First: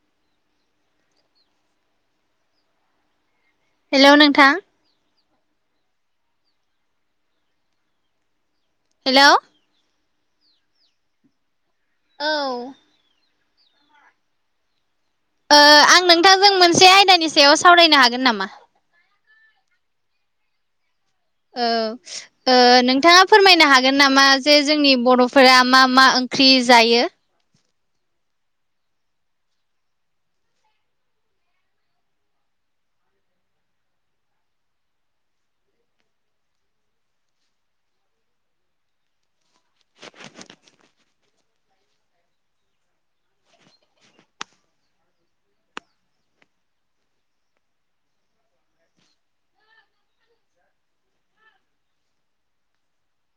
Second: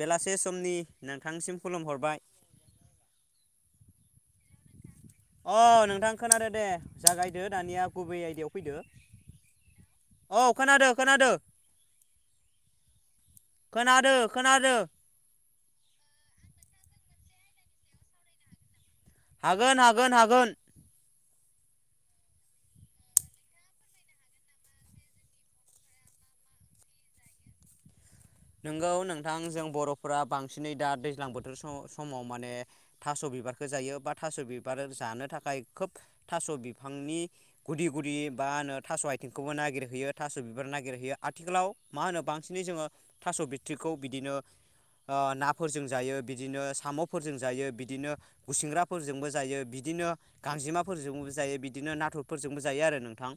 बेलासे समनि नोंथांनिसिम खुलुमहरबाय। हेलौ नोंथां। अ नोंथां खोनादों दे जागायदो दानिया गुबै आयदायाव फैदो। हेलौ औ खोनादो खोनादो। औ खोनादों। खोनादों। आं नोंथांजों मोनसे आयदानि सायाव सावरायनो हागोन नामा हागोन हागोन हागोन। ओव ओ नोंथाङा फोरमायनो हागोन नामा जे जोंनि बरफोरा मा मा ओंख्रि जायो। नोंगौ नोंथां जों बर फोरा बांसिनै दा दैज्लां बोथोर स- समाव माने थास बिबारखौ जायो बा थास बिबार जानो थाखाय खोब थास बिफांनि। गुदि गुदि बा होनो थास आइथिंखौबो नागिरहैयो थास बिबार नागिरहैयो आथिखालाव। मा होनो बांसिनै जोङो थास बिट्रिखौ बिदिनो। ओ नाफोरजों जायो बिदिनो सामफोरजों जायो बिदिनो। गुसिंग्राफोरजोंबो जायो बिदिनो। गांजेमाफोरजोंबो जायो बिदिनो नाथुरफोरजोंबो जायो आरो नोंथां।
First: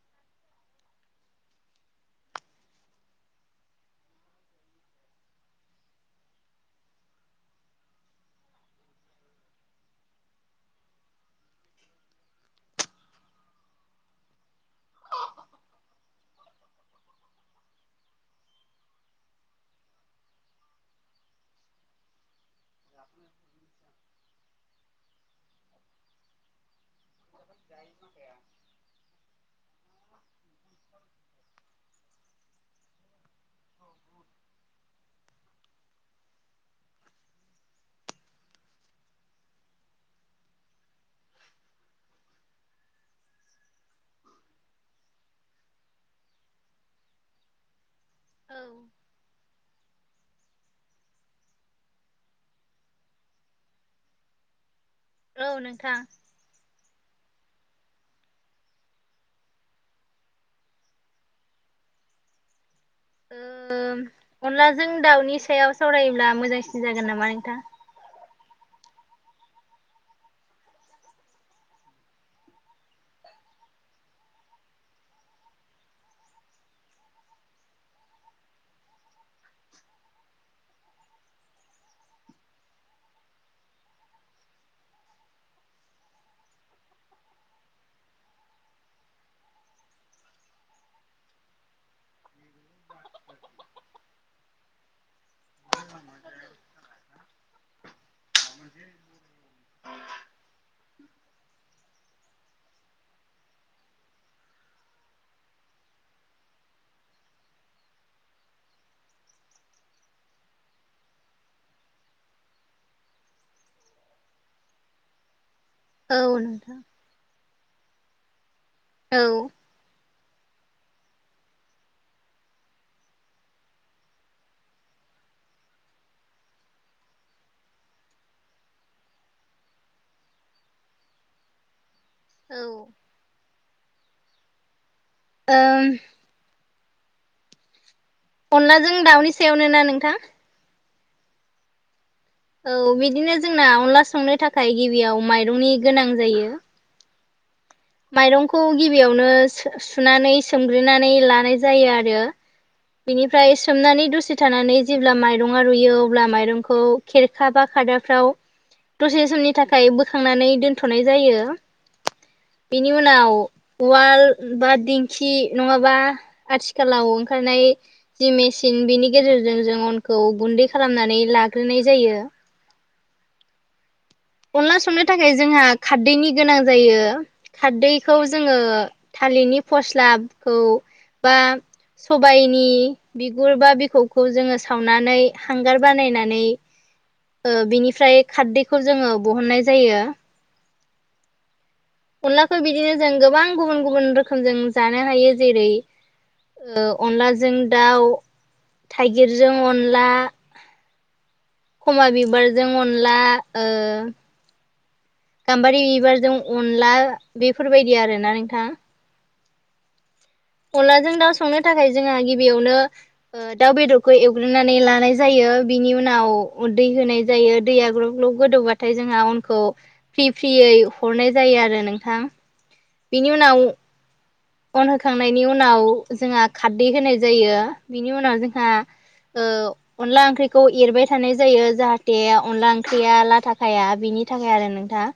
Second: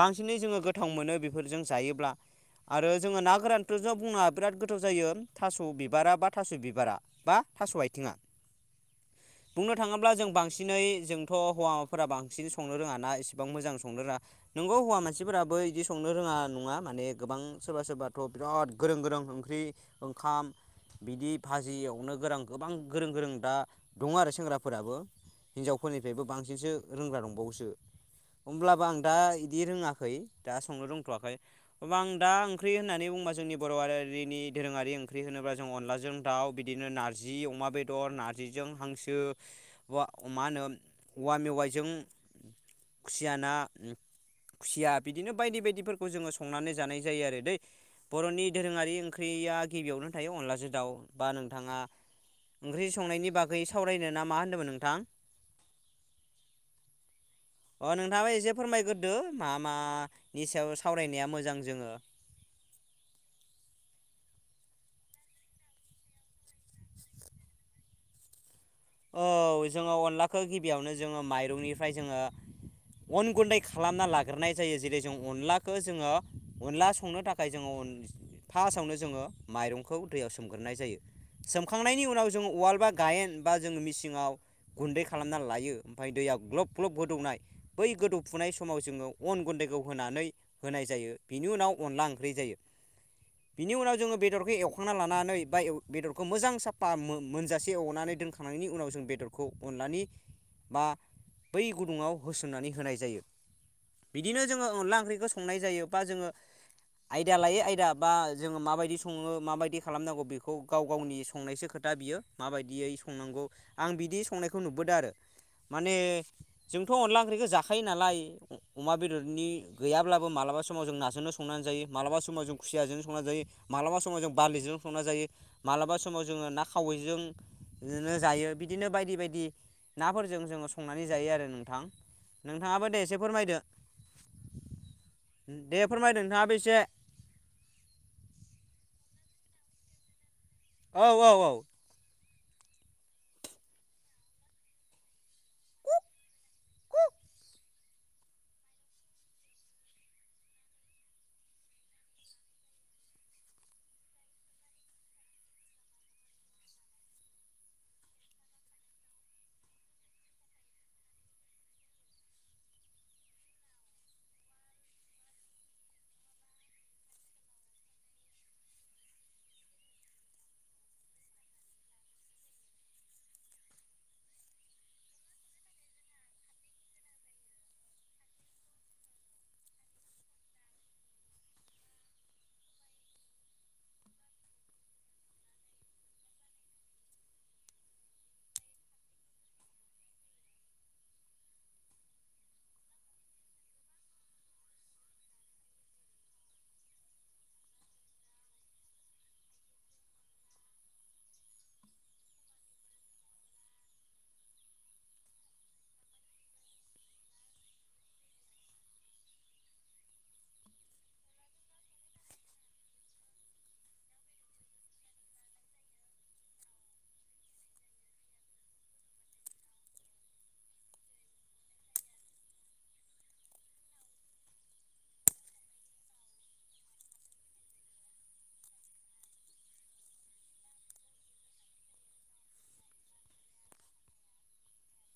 बांसिनै जोङो गोथाव मोनो बेफोरजों जायोब्ला आरो जोङो ना गोरानथ जो बुंनाङा बिराद गोथाव जायो थास बिबारा बा थास बिबारा बा थास आयथिङा। बुंनो थाङोब्ला जों बांसिनै जोंथ हौवाफोरा बांसिन संनो रोङा ना इसेबां मोजां संनो रोङा। नोंगौ हौवा मानसिफोराबो इदि संनो रोङा नङा माने गोबां सोरबा सोरबाथ बिराद गोरों गोरों ओंख्रि ओंखाम बिदि भाजि एवनो गोरों। गोबां गोरों गोरों दा दङ आरो सेंग्राफोर फोराबो हिनजावफोरनिफ्रायबो बांसिनसो रोंग्रा दंबावोसो। होमब्लाबो आं दा बिदि रोङाखै दा संनो रोंथवाखै अ आं दा ओंख्रि होननानै बुंबा जोंनि। बरआरिनि दोरोङारि ओंख्रि होनोब्ला जों अनलाजों दाउ बिदिनो नारजि अमा बेदर नारजि जिजों हांसो उवा मा होनो औवा मेवाइजों खुसिया ना खुसिया बिदिनो बायदि बायदिफोरखौ जोङो संनानै जानाय जायो आरो दै बरनि औ दोरोङारि ओंख्रिया गिबियावनो थायो अनलाजों दाउ बा नोंथाङा। ओंख्रि संनायनि बागै सावरायनो ना मा होन्दोंमोन नोंथां? औ नोंथां। अ नोंथाङाबा एसे फोरमायग्रोदो मा मानि सायाव सावरायनाया मोजां जोङो। अनलाजों दाउनि सायाव सावरायोब्ला मोजांसिन जागोन नामा नोंथां? औ जोङो अनलाखौ गिबियावनो जोङो माइरंनिफ्राय जोङो। अन गुन्दै खालामना लाग्रोनाय जायो जेरै जों अनलाखो जोङो अनला संनो थाखाय। थाखाय जोङो फार्स्टआवनो जोङो माइरंखौ दैयाव सोमग्रोनाय जायो। सोमखांनायनि उनाव जोङो उवाल बा गायेन बा जोङो मिसिङाव। गुन्दै खालामना लायो ओमफ्राय दैया ग्लब ग्लब गोदौनाय। बै गोदौफुनाय समाव जोङो अन गुन्दैखौ होनानै। होनाय जायो बिनि उनाव अनला ओंख्रि जायो। बिनि उनाव जोङो बेदरखौ एवखांना लानानै बा बेदरखौ मोजां साफा मो-मोनजासे एवनानै दोनख- खांनायनि उनाव जों बेदरखौ अनलानि। बा बै गुदुङाव होसनानै होनाय जायो। बिदिनो जोङो अनला ओंख्रिखौ संनाय जायो बा जोङो। आयदा लायै आयदा बा जोङो माबायदि सङो माबायदि खालामनांगौ बेखौ गाव गावनि संनायसो खोथ दा बियो माबायदियै संनांगौ आं बिदि संनायखौ नुबोदों आरो माने औ नोंथां जोंथ अनला ओंख्रिखौ जाख फायो नालाय अमा औ बेदरनि गैयाब्लाबो मालाबा समाव जों नाजोंनो संनानै जायो मालाबा समाव जों खुसियाजों संनानै जायो। मालाबा समाव जों बारलिजों संना जायो मालाबा समाव जोङो ना खावैजों बिदिनो जायो बिदिनो बायदि बायदि नाफोरजों जोङो संनानै जायो आरो नोंथां। औ नोंथाङाबो दे एसे फोरमायदो दे ओम फोरमायदो नोंथाङाबो एसे अनदलाजों दाउनि सायावनो ना नोंथां औ औ औ औ बिदिनो जोंना अनला संनो थाखाय गिबियाव माइरंनि गोनां जायो। माइरंखौ गिबियावनो सुनानै सोमग्रिनानै लानाय जायो आरो बिनिफ्राय सोमनानै दसे थानानै जेब्ला माइरंआ रुयो अब्ला माइरंखौ खेरखा बा खादाफ्राव दसे समनि थाखाय बोखांनानै दोनथ'नाय जायो। बेनि उनाव उवाल बा दिंखि नङाबा आथिखालाव ओंखारनाय जि मेसिन बिनि गेजेरजों जों अनखौ गुन्दै खालामनानै लाग्रोनाय जायो अनला संनो थाखाय जोंहा खारदैनि गोनां जायो। खारदैखौ जोङो थालिरनि फस्लाखौ बा सबायाइनि बिगुर बा बिखौखौ जोङो सावनानै हांगार बानायनानै ओ बिनिफ्राय खारदैखौ जोङो दिहननाय जायो। अनलाखौ बिदिनो जों गोबां गुबुन गुबुन रोखोम जों जानो हायो जेरै ओ अनलाजों दाउ थाइगिरजों अनला खमा बिबारजों अनला ओ गाम्बारि बिबारजों अनला बेफोरबायदि आरोना नोंथाङा अनलाजों दाउ संनो थाखाय जोंहा गिबियावनो ओ दाउ बेदरखौ एवग्रोननानै लानाय जायो बिनि उनाव दै होनाय जायो दैया ग्लब्लब गोदौबाथाय जोंहा उनखौ फ्रि फ्रियै हरनाय जायो आरो नोंथां बिनि उनाव अन होखांनायनि उनाव जोंहा खारदै होनाय जायो बिनि उनाव जोंहा ओ अनला ओंख्रिखौ एरबाय थानाय जायो जाहाथे अनला ओंख्रिया लाथाखाया बिनि थाखाय आरो नोंथा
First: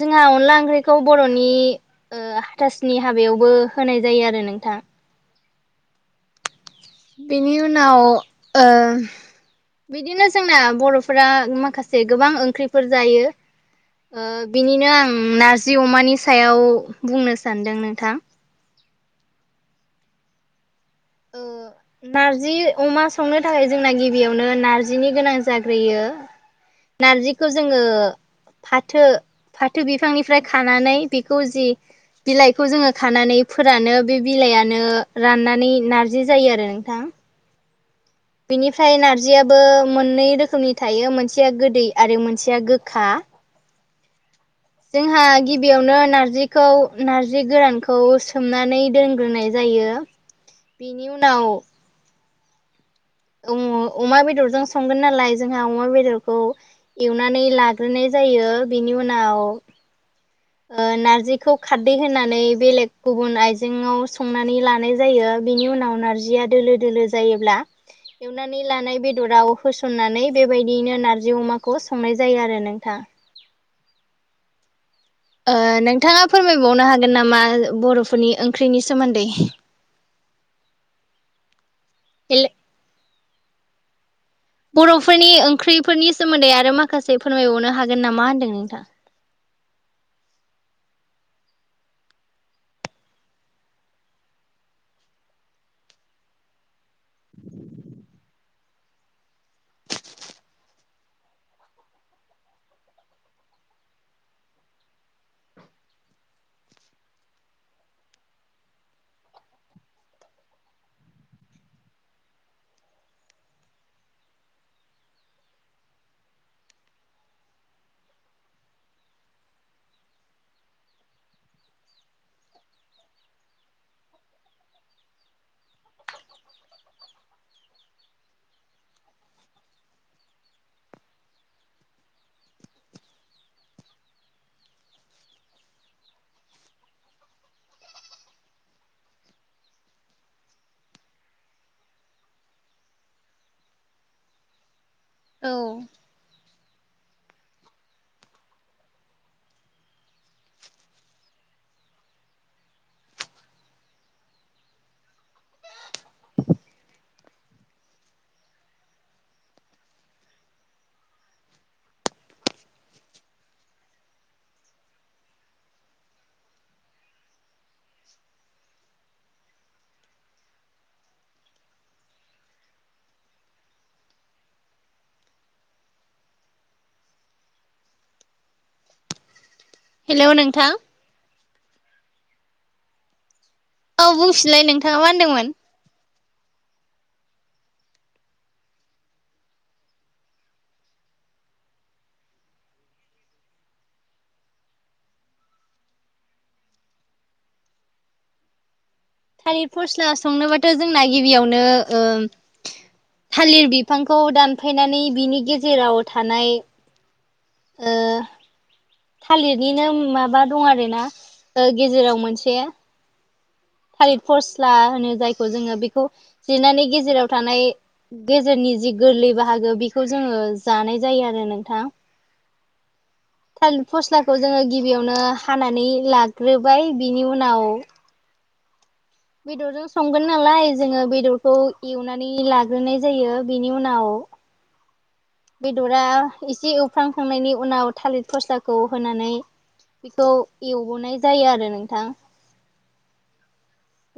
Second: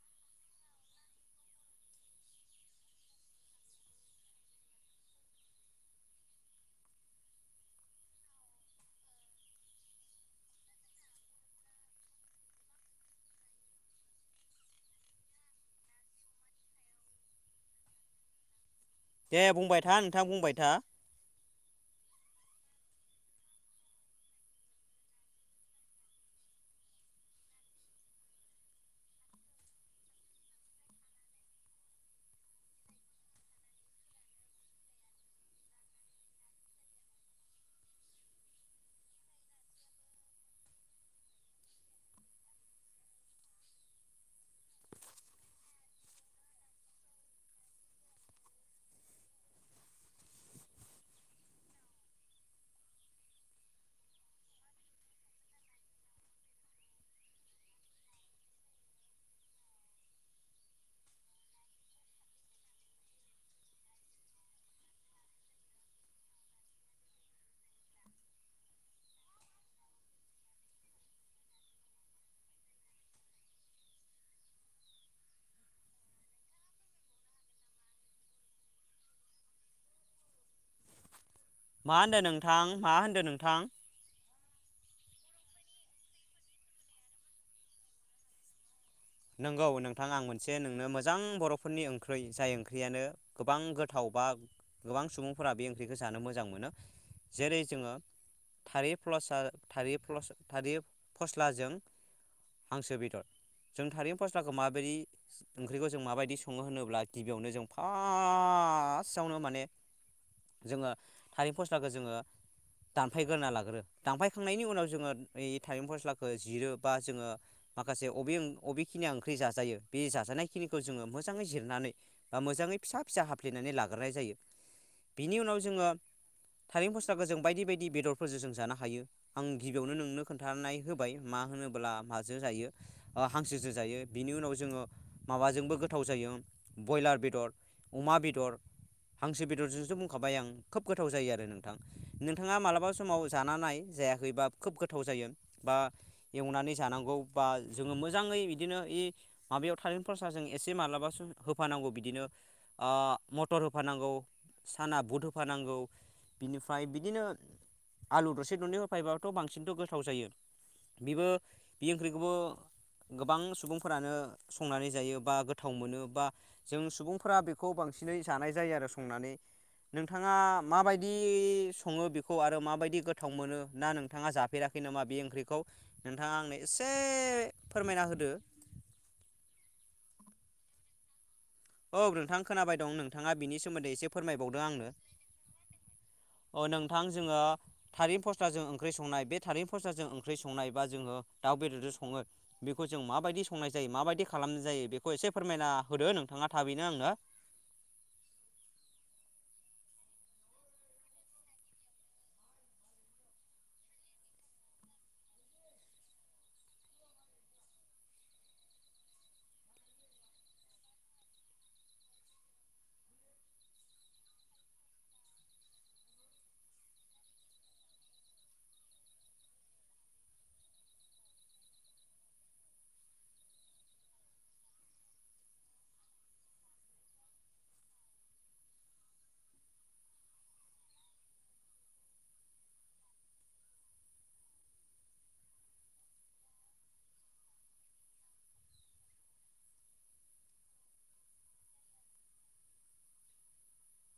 जोंहा अनला ओंख्रिखौ बर'नि ओ हाथासुनि हाबायावबो होनाय जायो आरो नोंथां बेनि उनाव ओ बिदिनो जोंना बर'फोरा माखासे गोबां ओंख्रिफोर जायो। ओ बिनिनो आं नारजि अमानि सायाव बुंनो सानदों नोंथां दे बुंबाय था नोंथां बुंबाय था औ नारजि अमा संनो थाखाय जोंना गिबियावनो नार्जिनि गोनां जाग्रोयो नारजिखौ जोङो फाथो फाथो बिफांनिफ्राय खानानै बेखौ जि बिलाइखौ जोङो खानानै फोरानो बे बिलाइानो राननानै नारजि जायो आरो नोंथाङा बेनिफ्राय नारजियाबो मोननै रोखोमनि थायो मोनसेया गोदै आरो मोनसेया गोखा जोंहा गिबियावनो नारजिखौ नार्जि गोरानखौ सोमनानै दोनग्रोनाय जायो। बेनि उनाव अमा बेदरजों संगोन नालाय जोंहा अमा बेदरखौ एवनानै लाग्रोनाय जायो बेनि उनाव ओ नारजिखौ खारदै होनानै बेलेग गुबुन आइजेंआव संनानै लानाय जायो। बिनि उनाव नारजिया दोलो दोलो जायोब्ला एवनानै लानाय बेदराव होसननानै बेबायदियैनो नारजि अमाखौ संनाय जायो आरो नोंथां नोंथाङा फोरमायबावनो हागोन नामा बर'फोरनि ओंख्रिनि सोमोन्दै [inaudible] मा होनदो नोंथां मा होनदो नोंथां बर'फोरनि ओंख्रिफोरनि सोमोन्दै आरो माखासे फोरमायबावनो हागोन नामा होन्दों नोंथां नंगौ नोंथां आं मोनसे नोंनो मोजां बर'फोरनि ओंख्रि जाय ओंख्रियानो गोबां गोथाव बा गोबां सुबुंफोरा बे ओंख्रिखौ जानो मोजां मोनो। जेरै जोङो थारै फस्लार थारि फस्ल थारि फस्लाजों हांसो बेदर जों थारै फस्लाखौ माबोरदि ओंख्रिखौ जों माबायदि सङो होनोब्ला गिबियावनो जों फारस्टआवनो माने जोङो थारिम फस्लाखौ जोङो दानफायग्रोना लाग्रो दानफायखांनायनि उनाव जोङो थाइें फस्लाखौ जिरो बा जोङो माखासे अबे बबेखिनिया ओंख्रि जाजायो बे जाजानायखिनिखौ जोङो मोजाङै जिरनानै मोजाङै फिसा फिसा हाफ्लेनानै लाग्रोनाय जायो बिनि उनाव जोङो थारें फस्लाखौ जों बायदि बायदि बेदरफोरजों जों जानो हायो आं गिबियावनो नोंनो खोन्थानाय होबाय मा होनोब्ला माजो जायो हांसोसो जायो बिनि उनाव जोङो माबाजोंबो गोथाव जायो ब्रयलार बेदर अमा बेदर हांसो बेदरजोंसो बुंखाबाय आं खोब गोथाव जायो आरो नोंथां नोंथाङा मालाबा समाव जानानै जायाखैबा खोब गोथाव जायो बा औ एवनानै जानांगौ बा जोङो मो मोजाङै बिदिनो इ माबायाव थार फरस जों एसे माब्लाबासो होफानांगौ बिदिनो मटर होफानांगौ साना बुट होफानांगौ बिनिफ्राय बिदिनो आलु दरसे दरनै होफैबाथ' बांसिनथ' गोथाव जायो बेबो बे ओंख्रिखौबो गोबां सुबुंफोरानो संनानै जायो बा गोथाव मोनो बा जों सुबुंफोरा बेखौ बांसिनै जानाय जायो आरो संनानै नोंथाङा माबायदि सङो बेखौ आरो माबायदि गोथाव मोनो ना नोंथाङा जाथ हैैफेराखै नामा बे ओंख्रिखौ नोंथाङा आंनो एसे फोरमायना होदो हेल' नोंथां औ नोंथां खोनाबाय दं नोंथाङा बिनि सोमोन्दै औ एसे बुंफिनलाय फोरमायबावदों आंनो नोंथाङा मा [inaudible] अ नोंथां जोङो थारैनो फस्थजों ओंख्रि संनाय बे थारैन फसथ जजों ओंख्रि संनाय बा जोङो दाउ बेदरजों सङो बेखौ जों माबायदि संनाय जायो माबायदि खालामनाय जायो बेखौ एसे फोरमायना होदो नोंथाङा थाबैनो आंनो थारििर फस्ला संनोबाथ' जोंना गिबियावनो थालिर बिफांखौ दानफायनानै बिनि गेजेराव थानाय ओ थालिरनिनो माबा दं आरोना गेजेराव मोनसे थारििर फस्ला होनो जायखौ जोङो बेखौ जिरनायनि गेजेराव थानाय गेजेरनि जि गोरलै बाहागो बेखौ जोङो जानाय जायो आरो नोंथां थालिर फस्लाखौ जोङो गिबियावनो हानानै लाग्रोबाय बिनि उनाव बेदरजों संगोन नालाय जोङो बेदरखौ एवनानै लाग्रोनाय जायो बेनि उनाव [inaudible] बेदरा एसे एवफ्रांखांनायनि उनाव थालिर खरसाखौ होनानै बेखौ एवबोनाय जायो आरो नोंथां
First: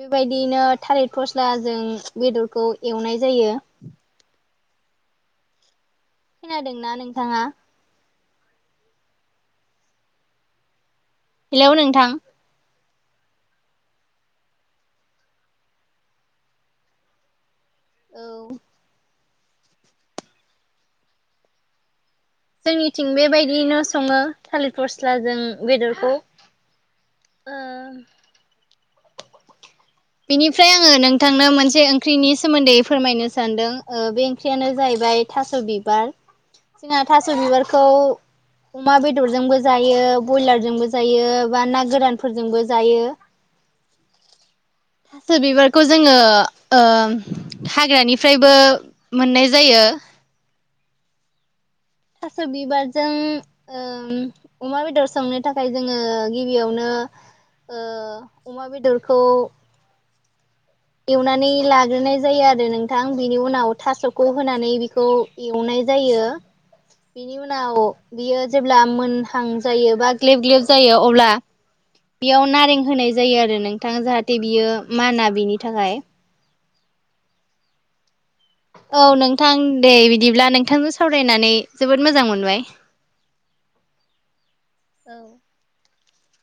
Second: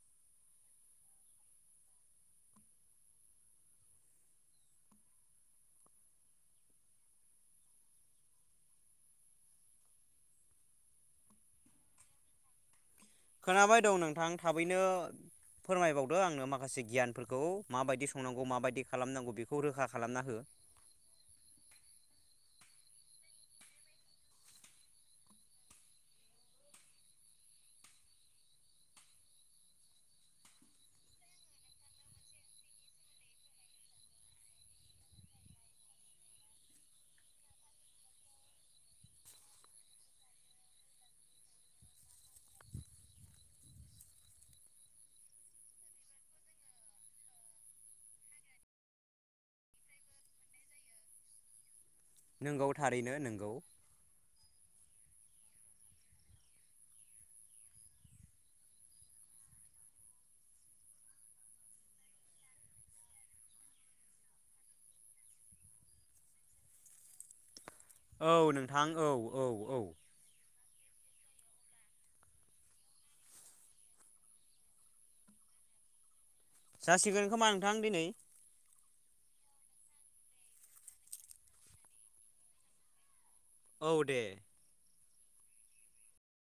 बेबायदियैनो थालिर फस्ला जों बेदरखौ एवनाय जायो खोनादोंना नोंथाङा हेलौ नोंथां खोनाबाय दं नोंथां थाबैनो फोरमायबावदो आंनो माखासे गियानफोरखौ माबायदि औ संनांगौ माबायदि खालामनांगौ बेखौ रोखा खालामना हो जोंनिथिं बेबायदियैनो सङो थालिर फस्ला जों बेदरखौ। ओ बेनिफ्राय आङो नोंथांनो मोनसे ओंख्रिनि सोमोन्दै फोरमायनो सानदों ओ बे ओंख्रियानो जाहैबाय थास' बिबार जोंना थास' बिबारखौ अमा बेदरजोंबो जायो बयलारजोंबो जायो बा ना गोरानफोरजोंबो जायो थास' बिबारखौ जोङो ओ हाग्रानिफ्रायबो मोननाय जायो थास' नोंगौ बिबारजों थारैनो नोंगौ ओम अमा बेदर संनो थाखाय जोङो गिबियावनो ओ अमा बेदरखौ एवनानै लाग्रोनाय जायो आरो नोंथां बिनि उनाव थास'खौ होनानै बेखौ एवनाय जायो बेनि उनाव औ बियो जेब्ला नोंथां औ मोनहां औ औ जायो बा ग्ले ग्ले जायो अब्ला बेयाव नारें होनाय जायो आरो नोंथां जाहाथे बियो माना बिनि थाखाय। जासिगोन खोमा नोंथां दिनै। औ नोंथां दे बिदिब्ला नोंथांजों सावरायनानै जोबोद मोजां मोनबाय। औ दे। औ